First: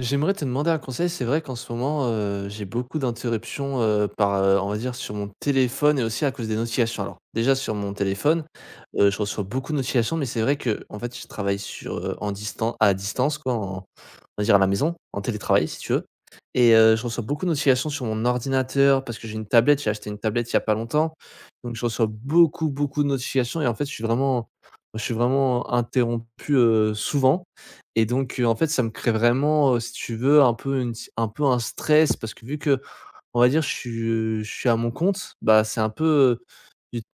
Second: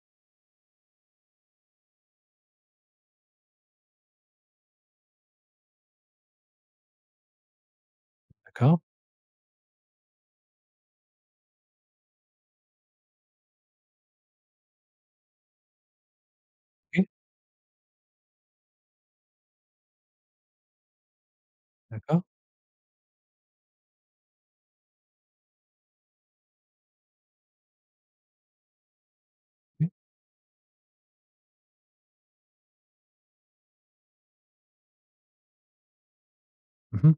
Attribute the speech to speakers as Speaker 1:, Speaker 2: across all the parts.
Speaker 1: J'aimerais te demander un conseil. C'est vrai qu'en ce moment, j'ai beaucoup d'interruptions, par, on va dire sur mon téléphone et aussi à cause des notifications. Alors déjà sur mon téléphone,
Speaker 2: D'accord,
Speaker 1: je reçois beaucoup de notifications, mais c'est vrai que en fait, je travaille sur, en distan à distance quoi, en on va dire à la maison, en télétravail si tu veux et je
Speaker 2: OK,
Speaker 1: reçois beaucoup de notifications sur mon ordinateur parce que j'ai une tablette. J'ai acheté une tablette il y a pas longtemps, donc je reçois
Speaker 2: d'accord,
Speaker 1: beaucoup, beaucoup de notifications et en fait, je suis vraiment interrompu, souvent et donc, en fait, ça me crée vraiment,
Speaker 2: oui.
Speaker 1: si tu veux, un peu une si, un peu un stress parce que vu que, on va dire je suis à mon compte, bah, c'est un peu,
Speaker 2: Mmh mh,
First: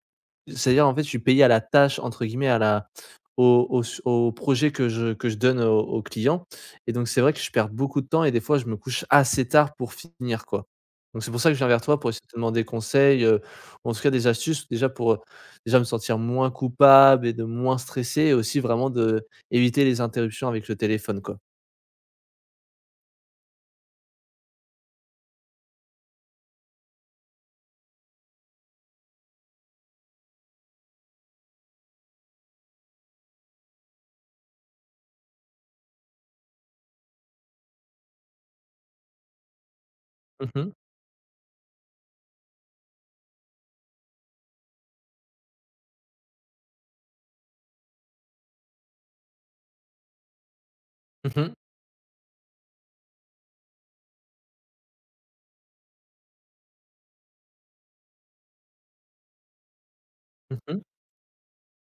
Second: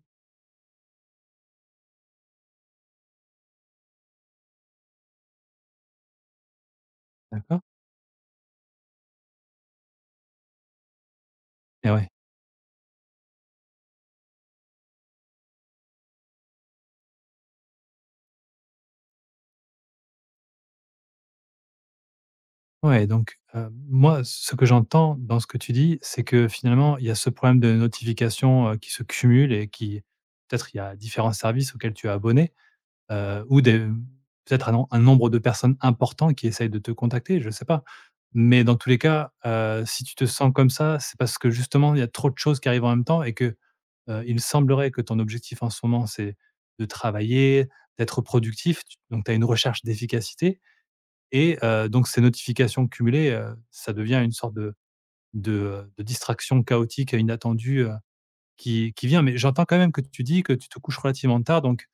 Speaker 1: c'est-à-dire, en fait, je suis payé à la tâche, entre guillemets, à la au au s au projet que je donne aux clients et donc c'est vrai que je
Speaker 2: d'accord
Speaker 1: perds beaucoup de temps et des fois, je me couche assez tard pour finir, quoi. Donc c'est pour ça que je viens vers
Speaker 2: et
Speaker 1: toi
Speaker 2: ouais.
Speaker 1: pour essayer de te demander conseil, ou en tout cas des astuces, déjà pour, déjà me sentir moins coupable et de moins stresser et aussi vraiment de éviter les interruptions avec le téléphone, quoi.
Speaker 2: Ouais, donc moi, ce que j'entends dans ce que tu dis, c'est que finalement, il y a ce problème de notification, qui se cumule et qui peut-être il y a différents services auxquels tu es abonné, ou des peut-être un nombre de personnes important qui essayent de te contacter, je sais pas. Mais dans tous les cas, si tu te
Speaker 1: Mmh
Speaker 2: sens comme
Speaker 1: mh.
Speaker 2: ça, c'est parce que justement, il y a trop de choses qui arrivent en même temps et que il me semblerait que ton objectif en ce moment, c'est de travailler, d'être productif, tu donc tu as une recherche d'efficacité
Speaker 1: Mmh.
Speaker 2: et donc ces notifications cumulées, ça devient une sorte de de, de distraction chaotique et inattendue, qui vient. Mais j'entends quand même que tu dis que tu te
Speaker 1: Mmh.
Speaker 2: couches relativement tard donc,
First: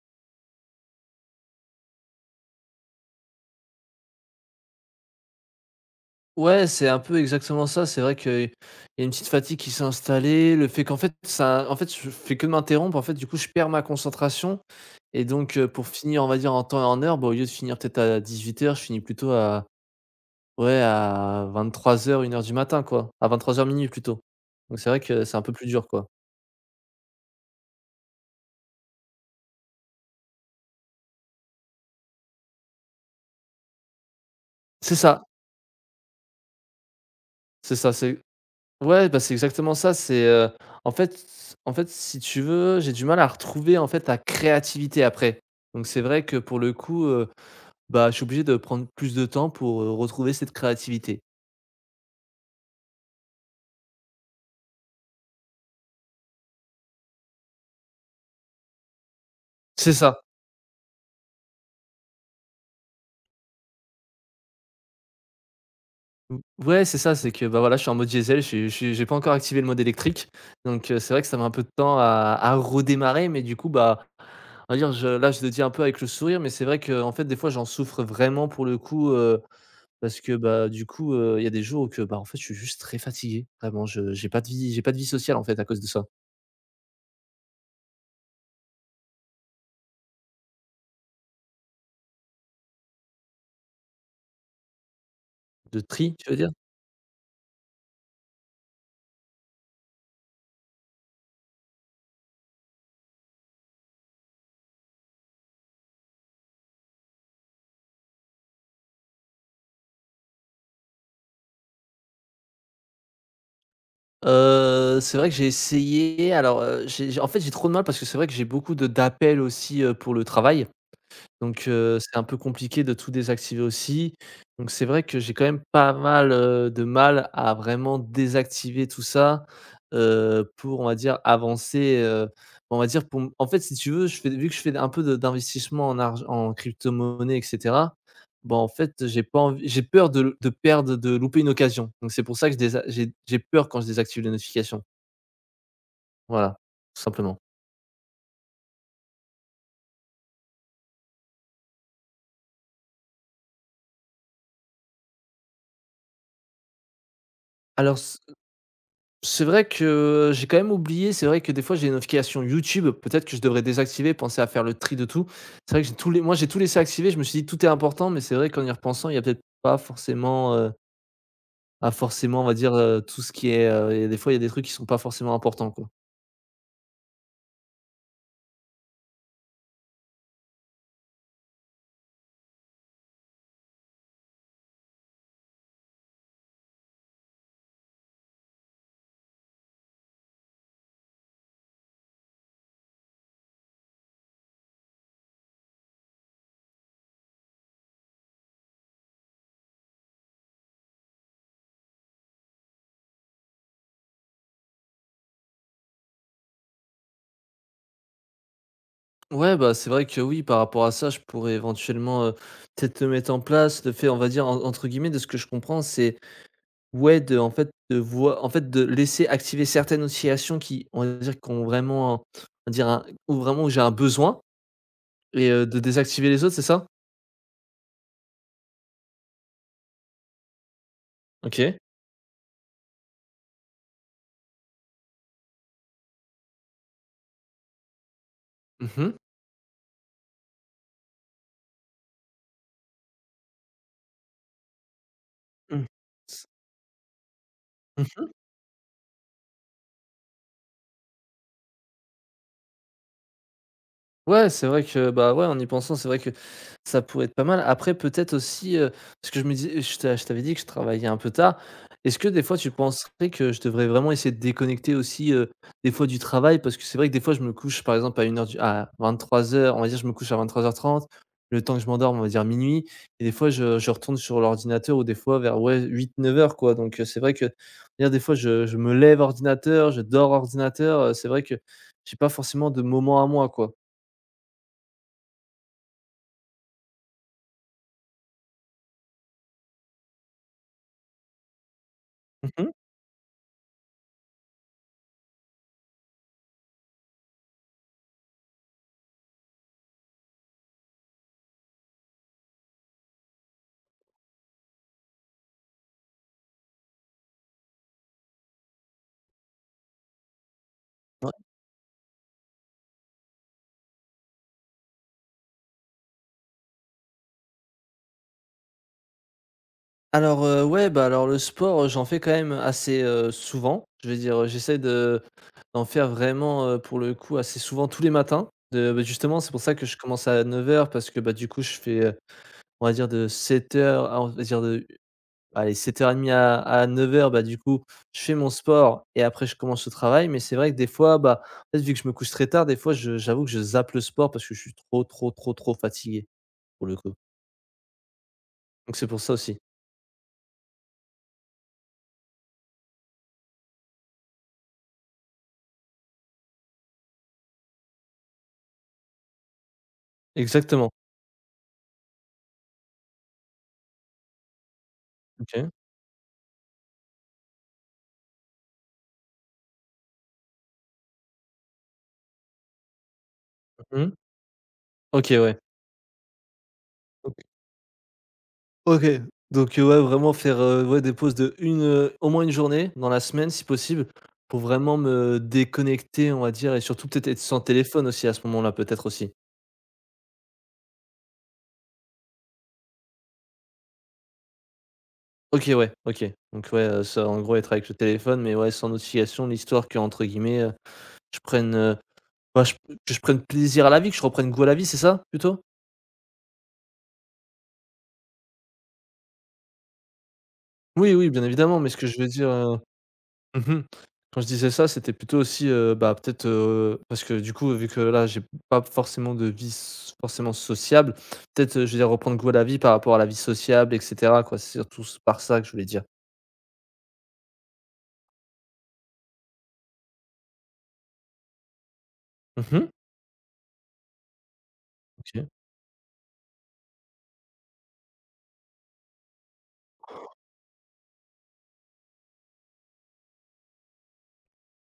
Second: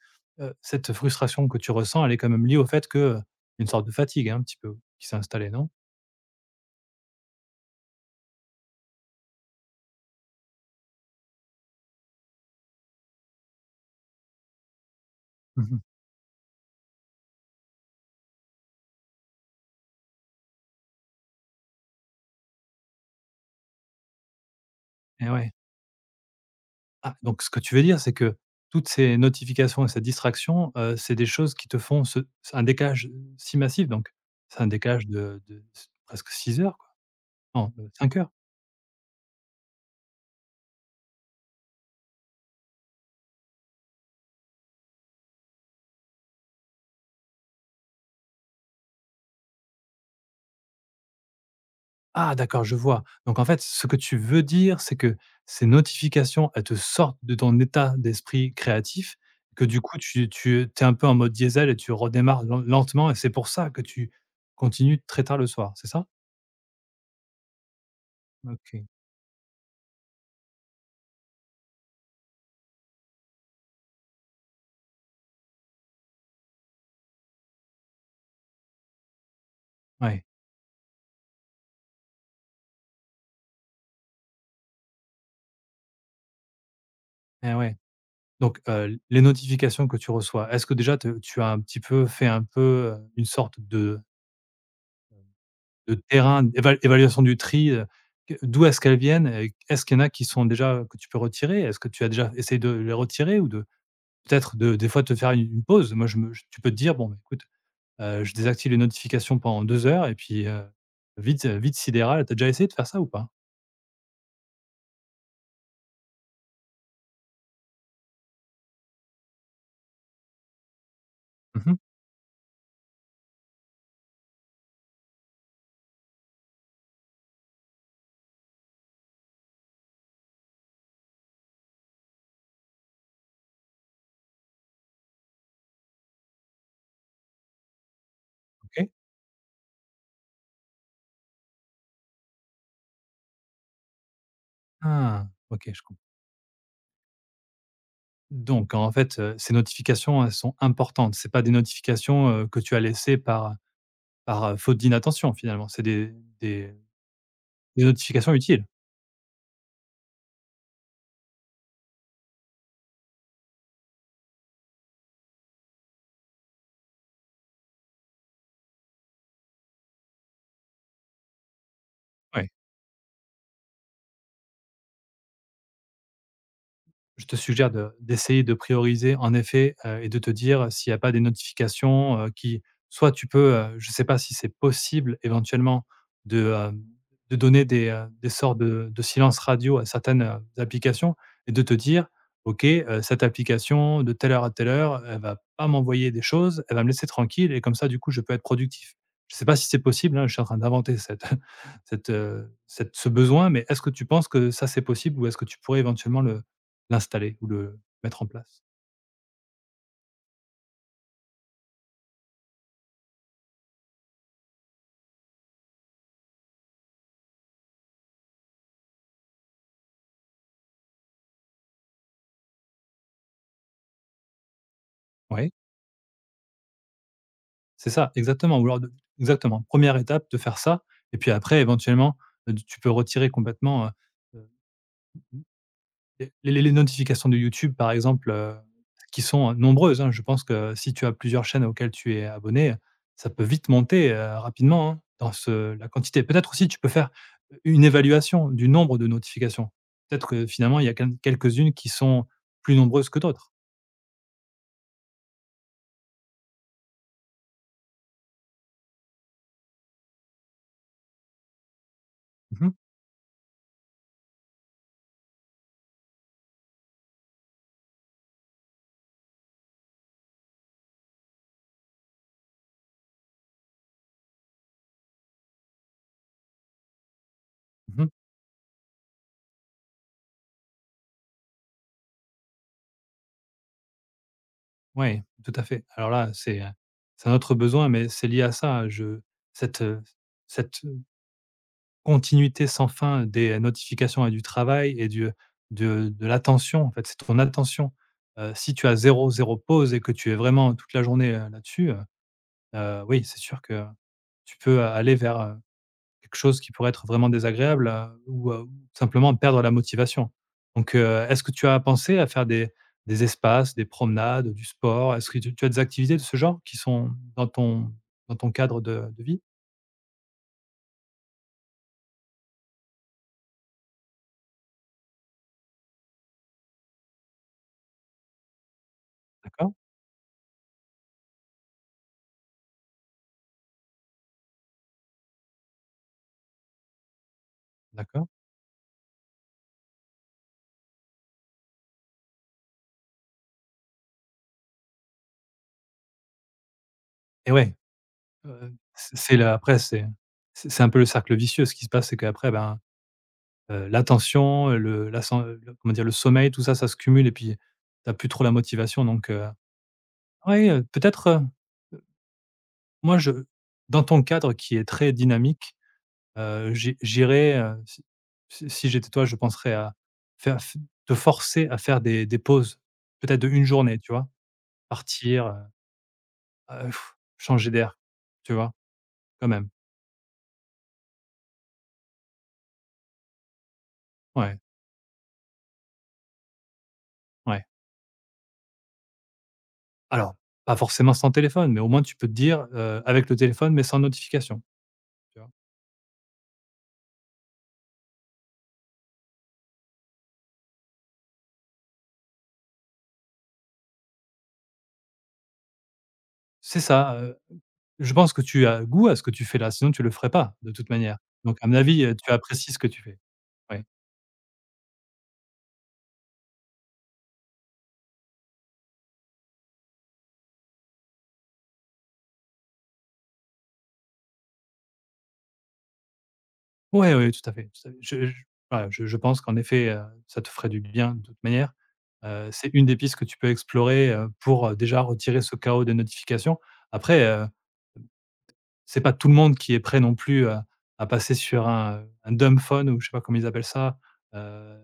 Speaker 2: cette frustration que tu ressens, elle est quand même liée au fait que, une sorte de fatigue, hein, un petit peu, qui s'est installée, non?
Speaker 1: Ouais, c'est un peu exactement ça. C'est vrai qu'il y a une petite fatigue qui s'est installée. Le fait qu'en fait, ça, en fait, je fais que m'interrompre. En fait, du coup, je perds ma concentration. Et donc,
Speaker 2: Mmh mh.
Speaker 1: pour finir, on va dire, en temps et en heure, bah, au lieu de finir peut-être à 18h, je finis plutôt à, ouais, à 23h, 1h du matin, quoi. À vingt-trois heures minuit plutôt. Donc, c'est vrai que
Speaker 2: Et
Speaker 1: c'est un
Speaker 2: ouais.
Speaker 1: peu plus dur, quoi.
Speaker 2: Ah, donc ce que tu veux dire, c'est que toutes ces notifications et ces distractions, c'est des choses qui te font ce un décalage si massif donc? C'est un
Speaker 1: C'est
Speaker 2: décalage
Speaker 1: ça.
Speaker 2: de s presque 6 heures, quoi? Non,
Speaker 1: C'est ça.
Speaker 2: 5
Speaker 1: C'est,
Speaker 2: heures?
Speaker 1: ouais, bah, c'est exactement ça. C'est, en fait, en fait, si tu veux, j'ai du mal à retrouver, en fait, ta créativité après. Donc, c'est vrai que pour le coup, bah, je suis obligé de prendre plus de temps pour, retrouver cette créativité.
Speaker 2: Ah d'accord, je vois. Donc en fait, ce que tu veux dire, c'est que ces notifications, elles te sortent de ton état d'esprit créatif, que du
Speaker 1: C'est
Speaker 2: coup
Speaker 1: ça.
Speaker 2: tu es un peu en mode diesel et tu redémarres lentement et c'est pour ça que tu continues très tard le soir, c'est ça?
Speaker 1: Ou ouais, c'est ça, c'est que, bah, voilà, je suis en mode diesel, je
Speaker 2: OK.
Speaker 1: suis j'ai pas encore activé le mode électrique, donc c'est vrai que ça met un peu de temps à redémarrer, mais du coup, bah, on va dire, je là, je le dis un peu avec le sourire, mais c'est vrai que en fait, des fois, j'en souffre vraiment pour le coup, parce
Speaker 2: Ouais.
Speaker 1: que, bah, du coup, il y a des jours où que, bah, en fait, je suis juste très fatigué, vraiment, je j'ai pas de vie j'ai pas de vie sociale, en fait, à cause de ça.
Speaker 2: Et ouais. Donc, les notifications que tu reçois, est-ce que déjà te tu as un petit peu fait un peu, une sorte de
Speaker 1: De tri, tu veux
Speaker 2: terrain
Speaker 1: dire?
Speaker 2: d'éva évaluation du tri, que d'où est-ce qu'elles viennent et est-ce qu'il y en a qui sont déjà que tu peux retirer? Est-ce que tu as déjà essayé de les retirer ou de peut-être de des fois te faire une pause? Moi, je me j tu peux te dire: «Bon, bah, écoute, je désactive les notifications pendant 2 heures et puis, vite, vite sidéral». T'as déjà essayé de faire ça ou pas?
Speaker 1: C'est vrai que j'ai essayé alors, j'ai en fait, j'ai trop de mal parce que c'est vrai que j'ai beaucoup de d'appels aussi, pour le travail. Donc
Speaker 2: Mmh
Speaker 1: c'est un peu compliqué de tout désactiver aussi. Donc c'est vrai que j'ai quand même pas mal, de mal à vraiment désactiver tout ça, pour on va dire avancer, on va dire pour m en fait si tu veux je fais vu que je fais un peu de d'investissement en crypto-monnaie et cetera, bah, en
Speaker 2: OK.
Speaker 1: fait j'ai pas envie j'ai peur de perdre, de louper une occasion. Donc c'est pour ça que je désa j'ai peur quand je désactive les notifications.
Speaker 2: Ah, OK, je comprends.
Speaker 1: Voilà, tout simplement.
Speaker 2: Donc en fait, ces notifications, elles sont importantes. C'est pas des notifications, que tu as laissées par faute d'inattention finalement. C'est des des
Speaker 1: Alors,
Speaker 2: notifications utiles.
Speaker 1: c'est vrai que j'ai quand même oublié, c'est vrai que des fois j'ai une notification YouTube, peut-être que je devrais désactiver, penser à faire le tri de tout. C'est vrai que j'ai tous les moi j'ai tout laissé activer, je me suis dit: «Tout est important», mais c'est vrai qu'en y repensant, il y a peut-être pas forcément, à forcément, on
Speaker 2: Ouais.
Speaker 1: va dire, tout ce qui est, il des fois, il y a des trucs qui sont pas forcément importants, quoi.
Speaker 2: Je te suggère de d'essayer de prioriser en effet, et de te dire s'il n'y a pas des notifications, qui soit tu peux, je ne sais pas si c'est possible éventuellement de, de donner des sortes de silence radio à certaines, applications et de te dire: «OK, cette application de telle heure à telle heure, elle va pas m'envoyer des choses, elle va me laisser tranquille et comme ça du coup je peux être productif». Je ne sais pas si c'est possible, hein, je suis en train d'inventer cette cette, cette ce besoin, mais est-ce que tu penses que ça c'est possible ou est-ce que tu pourrais éventuellement le l'installer ou le mettre en place.
Speaker 1: Ouais, bah, c'est vrai que oui, par rapport à ça, je pourrais éventuellement, peut-être, mettre en place le fait, on va dire, en entre guillemets, de ce que je comprends, c'est ouais, de en fait, de voi en fait, de laisser activer certaines notifications qui, on va dire, qui ont vraiment un on va dire un où vraiment où j'ai un besoin et
Speaker 2: Oui,
Speaker 1: de désactiver les autres, c'est ça?
Speaker 2: c'est ça, exactement ou alors de exactement, première étape de faire ça et puis après
Speaker 1: OK.
Speaker 2: éventuellement, tu peux retirer complètement, heu les notifications de YouTube par exemple,
Speaker 1: Mmh mh.
Speaker 2: qui sont, nombreuses, hein. Je pense que si tu as plusieurs chaînes auxquelles tu es abonné, ça peut vite monter, rapidement, hein, dans ce
Speaker 1: Mmh.
Speaker 2: la quantité. Peut-être aussi tu peux faire, une évaluation du nombre de notifications. Peut-être que finalement il y a quelques-unes qui sont plus nombreuses que d'autres.
Speaker 1: Ouais, c'est vrai que, bah, ouais, en y pensant, c'est vrai que ça pourrait être pas mal. Après, peut-être aussi, parce que je me dis je t'avais dit que je travaillais un peu tard. Est-ce que des fois
Speaker 2: Mmh
Speaker 1: tu
Speaker 2: mh.
Speaker 1: penserais que je devrais vraiment essayer de déconnecter aussi, des fois du travail? Parce que c'est vrai que des fois je me couche par exemple à vingt-trois heures on va dire je me couche à 23h30 le temps que je m'endorme, on va dire minuit et des fois je retourne sur l'ordinateur ou des fois vers, ouais, 8-9h quoi. Donc, c'est vrai que, on va
Speaker 2: Mmh.
Speaker 1: dire des fois je me lève ordinateur, je dors ordinateur, c'est vrai que j'ai pas forcément de moment à moi, quoi.
Speaker 2: Ouais, tout à fait. Alors là, c'est un autre besoin, mais c'est lié à ça. Je cette, cette, continuité
Speaker 1: Mmh.
Speaker 2: sans fin des notifications et du travail et du, de l'attention, en fait, c'est ton attention. Si tu as zéro pause et que tu es vraiment toute la journée, là-dessus, oui, c'est sûr que tu peux aller vers, quelque chose qui pourrait être vraiment désagréable, simplement perdre la motivation. Donc,
Speaker 1: Ouais.
Speaker 2: est-ce que tu as pensé à faire des espaces, des promenades, du sport? Est-ce que tu as des activités de ce genre qui sont dans ton cadre de vie?
Speaker 1: Alors, ouais, bah, alors le sport, j'en fais quand même assez, souvent. Je veux dire, j'essaie de d'en faire vraiment, pour le coup, assez souvent tous les matins. De bah, justement, c'est pour
Speaker 2: D'accord,
Speaker 1: ça que je commence à 9h parce que, bah, du coup, je fais, on va dire de 7h à on va dire de allez, 7h30 à 9h bah, du coup, je
Speaker 2: d'accord
Speaker 1: fais mon sport et après je commence le travail. Mais c'est vrai que des fois, bah, en fait, vu que je me couche très tard, des fois, je j'avoue que je zappe le sport parce que je suis trop, trop, trop, trop fatigué, pour le coup.
Speaker 2: et ouais,
Speaker 1: Donc c'est pour ça
Speaker 2: c'est là
Speaker 1: aussi.
Speaker 2: après c'est un peu le cercle vicieux. Ce qui se passe, c'est qu'après, ben, l'attention, le la san le comment dire? Le sommeil, tout ça, ça se cumule et puis t'as plus trop la motivation donc, oui,
Speaker 1: Exactement.
Speaker 2: peut-être, moi je dans ton cadre qui est très
Speaker 1: OK.
Speaker 2: dynamique, j'irais, si j'étais toi, je penserais à faire f te forcer à faire des pauses, peut-être de une journée, tu
Speaker 1: Mmh.
Speaker 2: vois?
Speaker 1: OK,
Speaker 2: Partir,
Speaker 1: ouais.
Speaker 2: heu,
Speaker 1: OK.
Speaker 2: changer d'air, tu vois?
Speaker 1: OK,
Speaker 2: Quand même.
Speaker 1: donc ouais, vraiment faire, ouais, des pauses de une au moins une journée dans la semaine si possible,
Speaker 2: Ouais,
Speaker 1: pour vraiment me déconnecter, on va dire et surtout peut-être être sans
Speaker 2: ouais.
Speaker 1: téléphone aussi à ce moment-là, peut-être aussi?
Speaker 2: Alors, pas forcément sans téléphone, mais au moins tu peux te dire, avec le téléphone, mais sans notification, tu vois?
Speaker 1: OK, ouais, OK, donc ouais, ça, en gros, être avec le téléphone mais ouais, sans notification, l'histoire que entre guillemets, je prenne, bah, je que je prenne plaisir à la vie, que je reprenne goût à la vie, c'est ça, plutôt?
Speaker 2: C'est ça, je pense que tu as goût à ce que tu fais là, sinon tu le ferais pas de toute
Speaker 1: Oui,
Speaker 2: manière.
Speaker 1: oui, bien
Speaker 2: Donc à mon
Speaker 1: évidemment, mais ce
Speaker 2: avis,
Speaker 1: que je veux
Speaker 2: tu apprécies
Speaker 1: dire,
Speaker 2: ce que tu fais.
Speaker 1: mmh.
Speaker 2: Ouais.
Speaker 1: Quand je disais ça, c'était plutôt aussi, bah, peut-être, parce que du coup, vu que là, j'ai pas forcément de vie s forcément sociable, peut-être, je veux dire reprendre goût à la vie par rapport à la vie sociable et cetera quoi. C'est surtout s par ça que je voulais dire.
Speaker 2: Ouais, oui, tout à fait, tout à fait. Je voilà, je pense qu'en effet, ça te ferait du bien de toute manière. C'est une
Speaker 1: Mmh.
Speaker 2: des pistes que tu peux explorer, déjà retirer
Speaker 1: OK.
Speaker 2: ce chaos des notifications. Après, c'est pas tout le monde qui est prêt non plus à passer sur un dumb phone ou je sais pas comment ils appellent ça, heu,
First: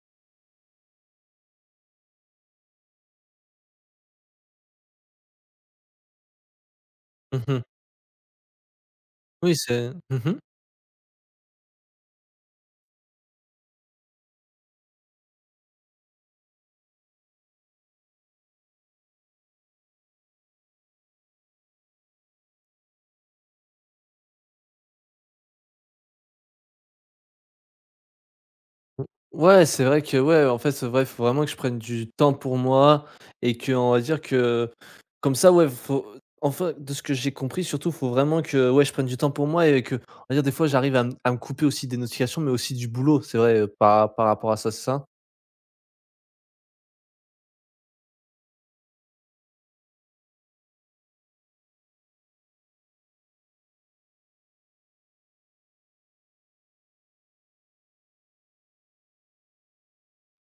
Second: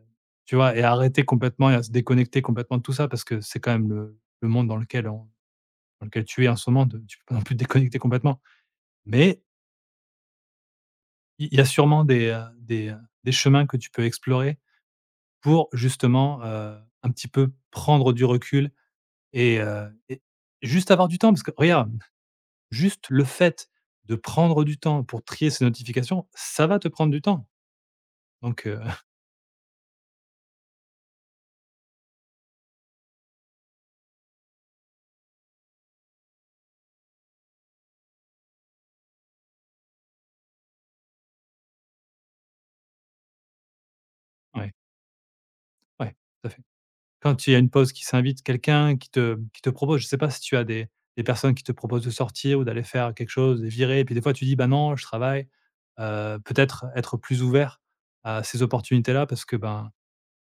Speaker 2: tu vois? Et à arrêter complètement et à se déconnecter complètement de tout ça parce que c'est quand même le monde dans lequel on dans lequel tu es en ce moment de tu peux pas non plus te
Speaker 1: Mmh.
Speaker 2: déconnecter complètement. Mais
Speaker 1: Oui, c'est mmh.
Speaker 2: il y a sûrement des, des chemins que tu peux explorer, pour justement, un petit peu prendre du recul et juste avoir du temps parce que regarde, juste le fait de prendre du temps pour trier ces notifications, ça va te prendre du temps. Donc
Speaker 1: Mmh. Ouais, c'est vrai que, ouais, en fait, c'est vrai, faut vraiment que je prenne du temps pour moi et que on va dire que comme ça, ouais, faut enfin, de ce que j'ai compris, surtout, faut vraiment que, ouais, je prenne du temps pour moi et que, on va dire, des fois, j'arrive à me couper aussi des notifications, mais aussi du boulot, c'est vrai, par rapport à ça,
Speaker 2: ouais,
Speaker 1: c'est ça?
Speaker 2: ouais, tout à fait. Quand il y a une pause qui s'invite, quelqu'un qui te propose, je ne sais pas si tu as des personnes qui te proposent de sortir ou d'aller faire quelque chose, de virer et puis des fois tu dis: «Bah non, je travaille». Peut-être être plus ouvert à ces opportunités-là parce que ben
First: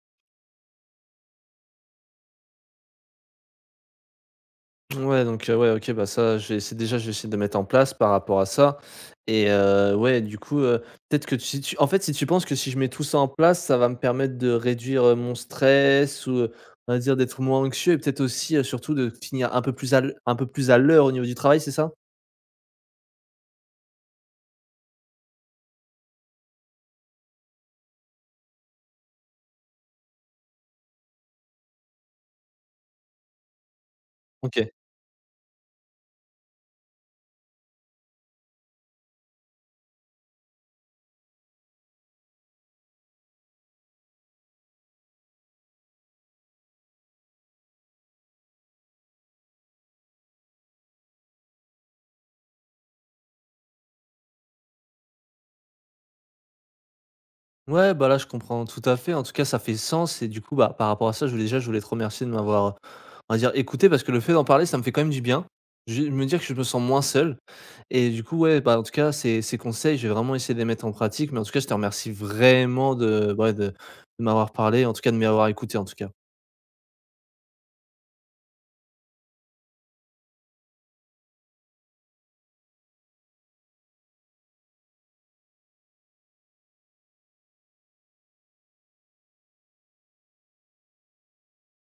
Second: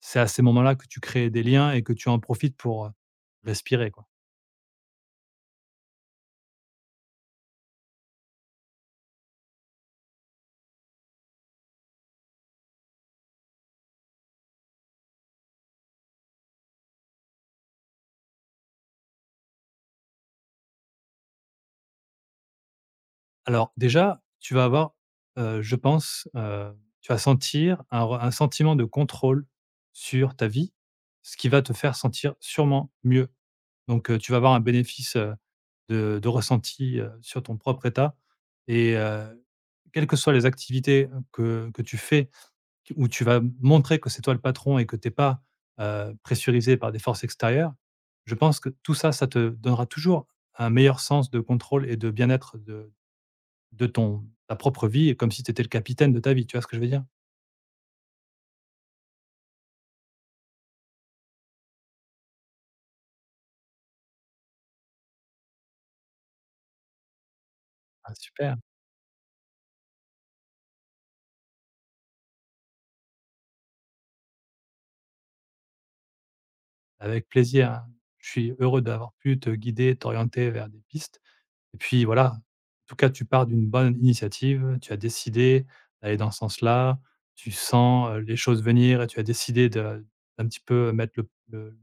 Speaker 2: c'est à ces moments-là que tu crées des liens et que tu en profites pour, respirer, quoi.
Speaker 1: Ouais, donc ouais, OK, bah, ça, je vais essayer déjà, je vais essayer de mettre en place par rapport à ça et ouais, du coup, peut-être que si tu en fait, si tu penses que si je mets tout ça en place, ça va me permettre de réduire, mon stress ou, on va dire d'être moins anxieux et peut-être aussi, surtout de finir un peu plus à l'heure au niveau du travail, c'est ça?
Speaker 2: Alors déjà, tu vas avoir, heu, je pense, heu, tu vas sentir un sentiment de contrôle sur ta vie, ce qui va te faire sentir sûrement mieux. Donc, tu vas avoir un
Speaker 1: OK.
Speaker 2: bénéfice, de ressenti, sur ton propre état et quelles que soient les activités que tu fais où tu vas montrer que c'est toi le patron et que tu es pas, pressurisé par des forces extérieures, je pense que tout ça, ça te donnera toujours un meilleur sens de contrôle et de bien-être de ton ta propre vie comme si tu étais le capitaine de ta vie, tu vois ce que je veux dire?
Speaker 1: Ouais, bah, là, je comprends tout à fait. En tout cas, ça fait sens et du coup, bah, par rapport à ça, je voulais te remercier de m'avoir, on va dire, écouté parce que le fait d'en parler, ça me fait quand même du bien. Je me dire que je me sens moins seul et
Speaker 2: Ah
Speaker 1: du coup,
Speaker 2: super,
Speaker 1: ouais, bah, en tout cas, ces conseils, j'ai vraiment essayé de les mettre en pratique mais en tout cas, je te remercie vraiment de ouais, de m'avoir parlé, en tout cas de m'avoir écouté, en tout cas.
Speaker 2: avec plaisir, hein. Je suis heureux d'avoir pu te guider, t'orienter vers des pistes. Et puis voilà, en tout cas, tu pars d'une bonne initiative, tu as décidé d'aller dans ce sens-là, tu sens, les choses venir et tu as décidé de d'un petit peu mettre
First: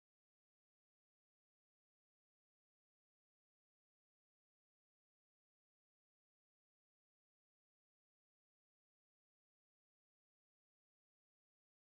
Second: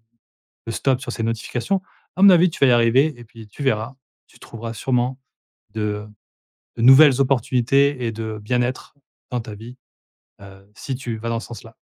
Speaker 2: le stop sur ces notifications. À mon avis, tu vas y arriver et puis tu verras, tu trouveras sûrement de de nouvelles opportunités et de bien-être dans ta vie, si tu vas dans ce sens-là.